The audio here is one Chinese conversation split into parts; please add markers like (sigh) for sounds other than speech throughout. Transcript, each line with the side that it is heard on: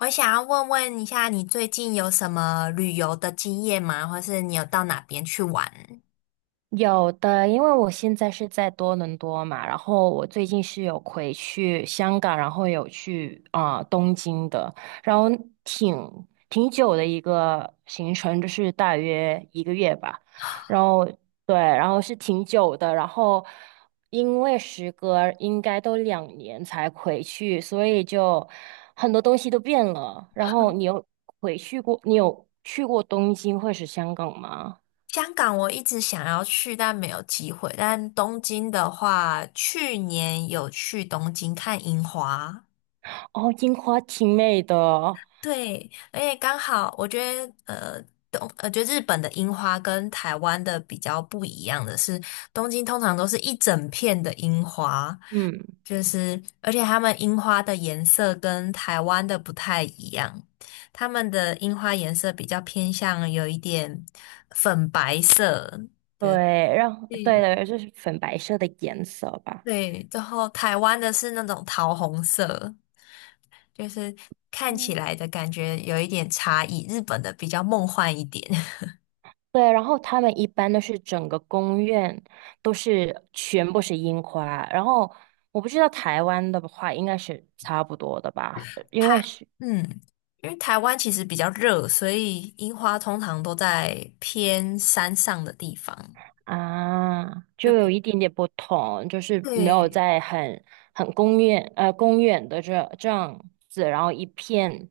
left: 我想要问一下，你最近有什么旅游的经验吗？或是你有到哪边去玩？
right: 有的，因为我现在是在多伦多嘛，然后我最近是有回去香港，然后有去啊、东京的，然后挺挺久的一个行程，就是大约一个月吧，然后对，然后是挺久的，然后因为时隔应该都两年才回去，所以就很多东西都变了。然后你有回去过，你有去过东京或是香港吗？
left: 香港我一直想要去，但没有机会。但东京的话，去年有去东京看樱花，
right: 哦，樱花挺美的。
left: 对，而且刚好我觉得，呃，东，呃，觉得日本的樱花跟台湾的比较不一样的是，东京通常都是一整片的樱花。
right: 嗯，
left: 就是，而且他们樱花的颜色跟台湾的不太一样，他们的樱花颜色比较偏向有一点粉白
right: 对，然后对
left: 系，
right: 的，就是粉白色的颜色吧。
left: 对对，然后台湾的是那种桃红色，就是看起
right: 嗯，
left: 来的感觉有一点差异，日本的比较梦幻一点，
right: 对，然后他们一般都是整个公园都是全部是樱花，然后我不知道台湾的话应该是差不多的吧，因为是
left: (laughs) 嗯，因为台湾其实比较热，所以樱花通常都在偏山上的地方，
right: 啊，
left: 就
right: 就有
left: 比
right: 一点点不同，就是没有
left: 对。
right: 在很很公园的这样子，然后一片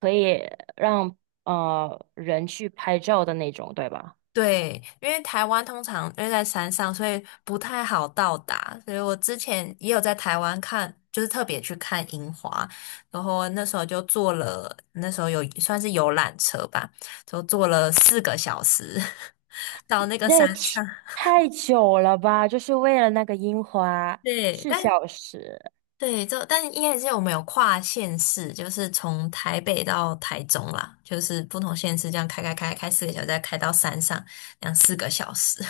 right: 可以让人去拍照的那种，对吧？
left: 对，因为台湾通常因为在山上，所以不太好到达。所以我之前也有在台湾看，就是特别去看樱花，然后那时候就坐了，那时候有算是游览车吧，就坐了四个小时 (laughs) 到那个
right: 那
left: 山
right: 也挺
left: 上。
right: 太久了吧，就是为了那个樱花，
left: 对，
right: 四
left: 但
right: 小时。
left: 对，就但应该是我们有跨县市，就是从台北到台中啦，就是不同县市这样开四个小时，再开到山上，两四个小时。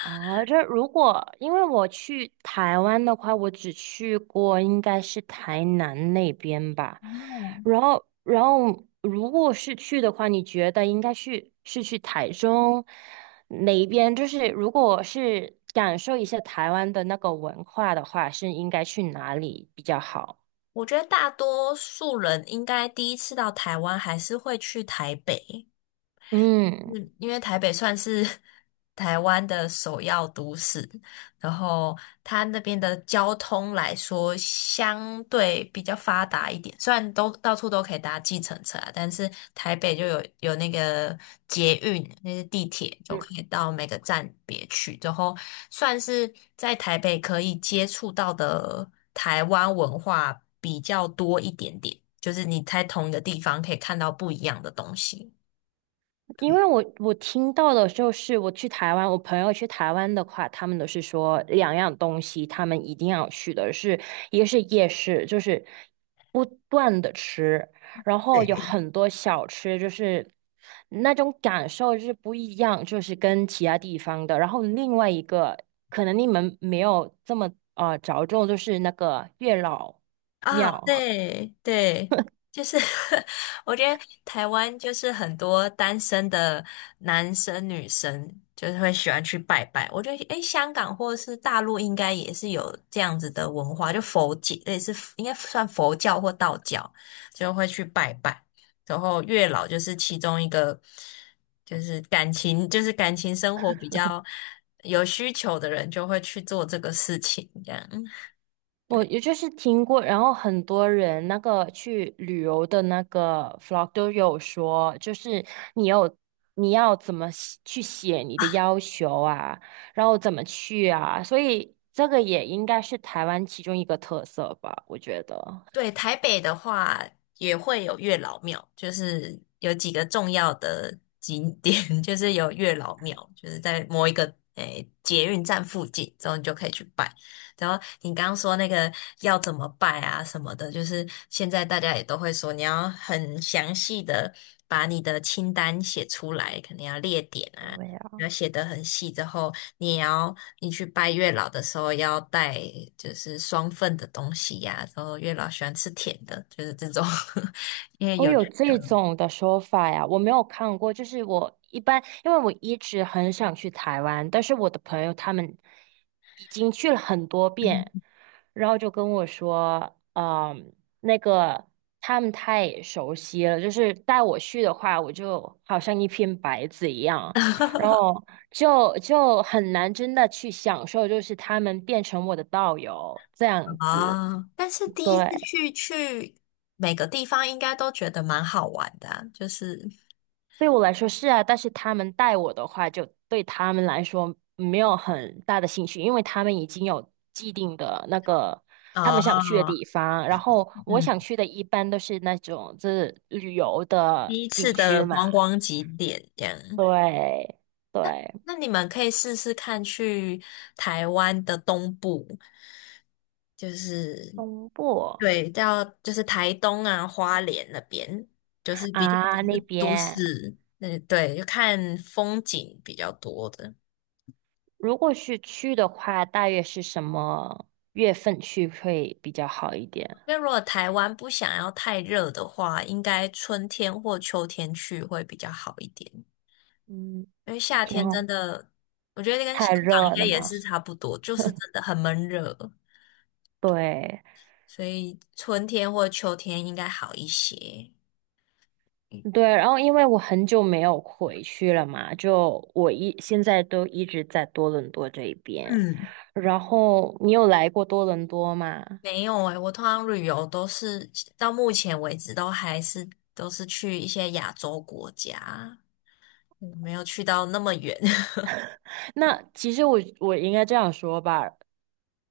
right: 哦，这如果因为我去台湾的话，我只去过应该是台南那边吧。然后，然后如果是去的话，你觉得应该去是去台中哪一边？就是如果是感受一下台湾的那个文化的话，是应该去哪里比较好？
left: 我觉得大多数人应该第一次到台湾还是会去台北，
right: 嗯。
left: 嗯，因为台北算是 (laughs) 台湾的首要都市，然后它那边的交通来说相对比较发达一点，虽然都到处都可以搭计程车啊，但是台北就有那个捷运，那是地铁，就可以到每个站别去，然后算是在台北可以接触到的台湾文化比较多一点点，就是你在同一个地方可以看到不一样的东西。
right: 因
left: 对。
right: 为我听到的就是我去台湾，我朋友去台湾的话，他们都是说两样东西，他们一定要去的是，一个是夜市，就是不断的吃，然后有很多小吃，就是那种感受就是不一样，就是跟其他地方的。然后另外一个可能你们没有这么着重，就是那个月老
left: 啊，
right: 庙。
left: 对对，就是 (laughs) 我觉得台湾就是很多单身的男生女生就是会喜欢去拜拜。我觉得诶，香港或者是大陆应该也是有这样子的文化，就佛界类似应该算佛教或道教，就会去拜拜。然后月老就是其中一个，就是感情就是感情生活比较有需求的人就会去做这个事情，这样。
right: 我
left: 对。
right: 也就是听过，然后很多人那个去旅游的那个 vlog 都有说，就是你有你要怎么写去写你的要求啊，然后怎么去啊，所以这个也应该是台湾其中一个特色吧，我觉得。
left: 对，台北的话也会有月老庙，就是有几个重要的景点，(laughs) 就是有月老庙，就是在某一个诶、捷运站附近，之后你就可以去拜。然后你刚刚说那个要怎么拜啊什么的，就是现在大家也都会说，你要很详细的把你的清单写出来，可能要列点啊，
right: 对
left: 要写得很细之后，你也要你去拜月老的时候要带就是双份的东西呀、然后月老喜欢吃甜的，就是这种，(laughs) 因为
right: 我
left: 有
right: 有这种的说法呀，我没有看过。就是我一般，因为我一直很想去台湾，但是我的朋友他们已经去了很多
left: 嗯
right: 遍，然后就跟我说，嗯，那个他们太熟悉了，就是带我去的话，我就好像一片白纸一样，然后
left: (laughs)
right: 就很难真的去享受，就是他们变成我的导游这样子，
left: 哦，但是第一次
right: 对。
left: 去每个地方应该都觉得蛮好玩的啊就是
right: 对我来说是啊，但是他们带我的话，就对他们来说没有很大的兴趣，因为他们已经有既定的那个他们想去的
left: 哦，
right: 地方，然后我
left: 嗯，
right: 想去的一般都是那种就是旅游的
left: 第一次
right: 景
left: 的
right: 区嘛，
left: 观光景点这样，
right: 对对，
left: 那你们可以试试看去台湾的东部，就是
right: 东部
left: 对，到就是台东啊、花莲那边，就是比较不
right: 啊那
left: 是都
right: 边，
left: 市，嗯，对，就看风景比较多的。
right: 如果是去的话，大约是什么月份去会比较好一点？
left: 因为如果台湾不想要太热的话，应该春天或秋天去会比较好一点。
right: 嗯，
left: 因为夏
right: 挺
left: 天
right: 好，
left: 真的，我觉得跟香
right: 太
left: 港
right: 热
left: 应该
right: 了
left: 也
right: 嘛，
left: 是差不多，就是真的很闷热。
right: 对。
left: 所以春天或秋天应该好一些。嗯，
right: 对，然后因为我很久没有回去了嘛，就我一现在都一直在多伦多这一边。
left: 嗯，
right: 然后你有来过多伦多吗？
left: 没有诶，我通常旅游都是到目前为止都还是都是去一些亚洲国家，嗯没有去到那么远，
right: 那其实我应该这样说吧，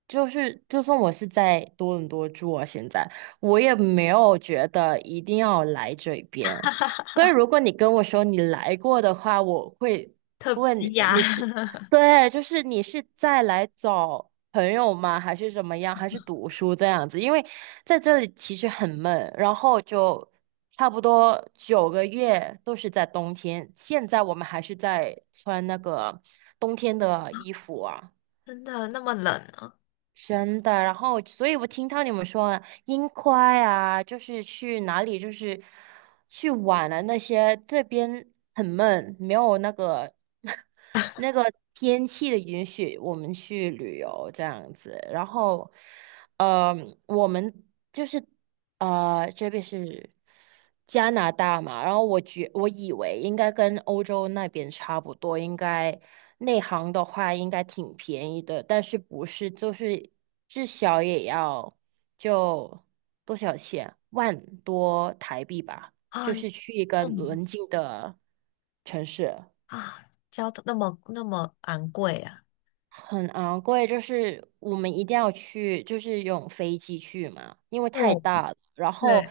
right: 就是就算我是在多伦多住啊，现在我也没有觉得一定要来这边。所以如果你跟我说你来过的话，我会
left: (laughs) 特
right: 问
left: 别
right: 你
left: 亚，
right: 你是，对，就是你是在来找朋友吗？还是怎么样？还是读书这样子？因为在这里其实很闷，然后就差不多九个月都是在冬天。现在我们还是在穿那个冬天的衣服啊。
left: (laughs) 真的那么冷啊
right: 真的，然后，所以我听到你们说樱花啊，就是去哪里，就是去玩了那些，这边很闷，没有那个 (laughs) 那个天气的允许，我们去旅游这样子。然后，呃，我们就是。这边是加拿大嘛，然后我觉我以为应该跟欧洲那边差不多，应该内行的话应该挺便宜的，但是不是就是至少也要就多少钱，万多台币吧，
left: 啊
right: 就是去一个
left: 嗯
right: 邻近的城市。
left: 啊，交通那么昂贵啊。
right: 很昂贵，就是我们一定要去，就是用飞机去嘛，因为太
left: 嗯，
right: 大了。然
left: 对，
right: 后，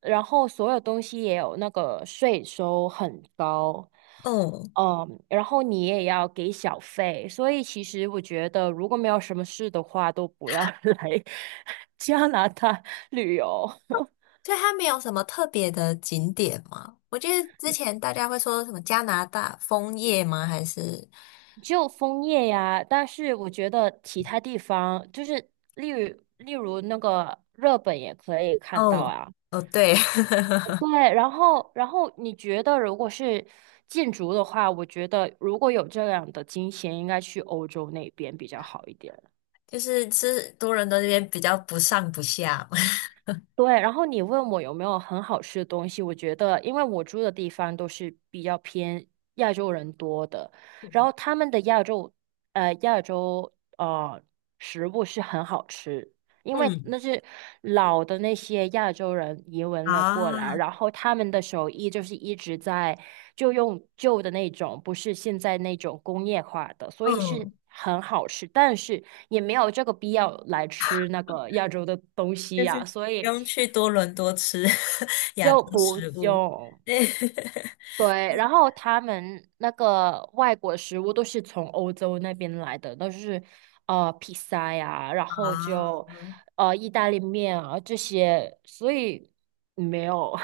right: 然后所有东西也有那个税收很高，
left: 嗯，
right: 嗯，然后你也要给小费，所以其实我觉得，如果没有什么事的话，都不要 (laughs) 来加拿大旅游。
left: 所以它没有什么特别的景点吗？我记得之前大家会说什么加拿大枫叶吗？还是？
right: 就枫叶呀，但是我觉得其他地方，就是例如那个日本也可以看到
left: 哦
right: 啊。
left: 哦，对，
right: 对，
left: (laughs)
right: 然后，然后你觉得如果是建筑的话，我觉得如果有这样的金钱，应该去欧洲那边比较好一点。
left: 就是吃多伦多这边比较不上不下
right: 对，然后你问我有没有很好吃的东西，我觉得，因为我住的地方都是比较偏亚洲人多的，然后
left: (laughs)
right: 他们的亚洲，亚洲食物是很好吃，因为
left: 嗯
right: 那是老的那些亚洲人移民了过来，
left: 啊，
right: 然后他们的手艺就是一直在就用旧的那种，不是现在那种工业化的，所以是
left: 嗯，
right: 很好吃，但是也没有这个必要来吃那个亚洲的东西
left: 就是
right: 呀、所
left: 不
right: 以。
left: 用去多伦多吃 (laughs) 亚
right: 就
left: 洲
right: 不
left: 食物。
right: 用。
left: 对 (laughs)
right: 对，然后他们那个外国食物都是从欧洲那边来的，都是披萨呀，然后
left: 啊，
right: 就意大利面啊这些，所以没有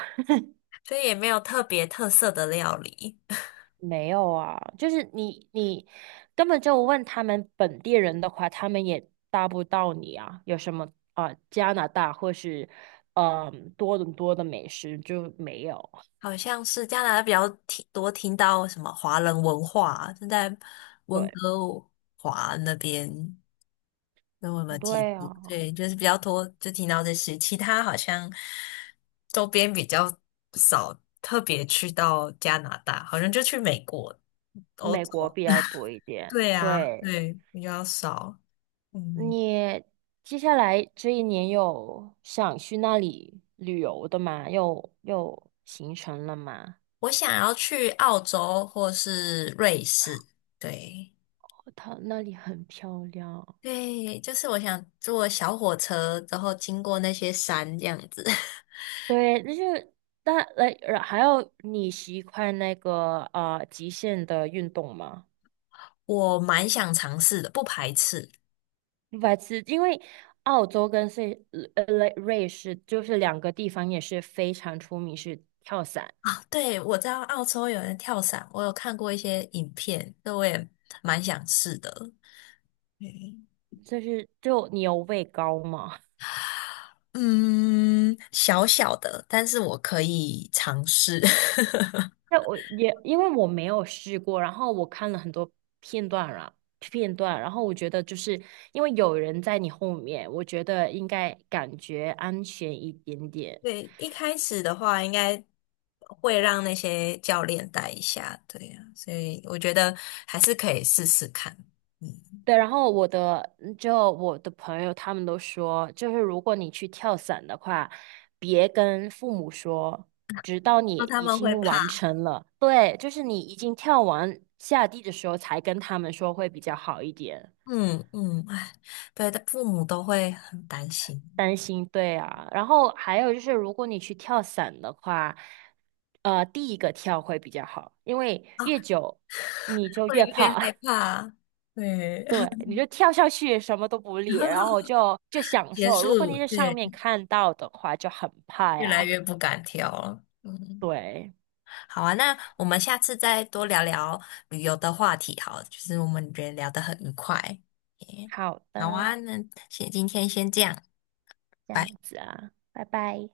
left: 所以也没有特别特色的料理，
right: (laughs) 没有啊，就是你根本就问他们本地人的话，他们也答不到你啊，有什么啊、加拿大或是嗯、多伦多的美食就没有，
left: (laughs) 好像是加拿大比较听到什么华人文化啊，正在温
right: 对
left: 哥华那边。那我有没有记
right: 对啊。
left: 住？对，就是比较多，就听到这些，其他好像周边比较少，特别去到加拿大，好像就去美国、欧
right: 美国
left: 洲。
right: 比较多一
left: (laughs)
right: 点。
left: 对啊，
right: 对，
left: 对，比较少。嗯，
right: 你接下来这一年有想去那里旅游的吗？有有行程了吗？
left: 我想要去澳洲或是瑞士。对，
right: 哦，它那里很漂亮。
left: 对，就是我想坐小火车，然后经过那些山这样子，
right: 对，那就是但来，还有你习惯那个极限的运动吗？
left: (laughs) 我蛮想尝试的，不排斥。
right: 白痴，因为澳洲跟瑞士就是两个地方也是非常出名是跳伞，
left: 啊，对，我知道澳洲有人跳伞，我有看过一些影片，那我也蛮想试的。嗯，
right: 就是就你有畏高吗？
left: 嗯小小的，但是我可以尝试。(laughs)
right: 那我也因为我没有试过，然后我看了很多片段了片段，然后我觉得就是因为有人在你后面，我觉得应该感觉安全一点点。
left: 对，一开始的话应该会让那些教练带一下，对呀，所以我觉得还是可以试试看。嗯，
right: 对，然后我的嗯就我的朋友他们都说，就是如果你去跳伞的话，别跟父母说，直到你
left: 那他
right: 已
left: 们会
right: 经
left: 怕，
right: 完成了，对，就是你已经跳完下地的时候才跟他们说会比较好一点。
left: 嗯嗯，哎，对的，父母都会很担心
right: 担心，对啊。然后还有就是，如果你去跳伞的话，第一个跳会比较好，因为
left: 啊，
right: 越久你就越
left: 会点害
right: 怕，
left: 怕。对，
right: (laughs) 对，你就跳下去什么都不理，然
left: (laughs)
right: 后就享
left: 结
right: 受。如果
left: 束，
right: 你在上
left: 对，
right: 面看到的话，就很怕
left: 越来
right: 呀。
left: 越不敢挑了。嗯，
right: 对，
left: 好啊，那我们下次再多聊聊旅游的话题，好了就是我们觉得聊得很愉快。耶
right: 好
left: 好
right: 的，
left: 啊，那先今天先这样，
right: 这
left: 拜。
right: 样子啊，拜拜。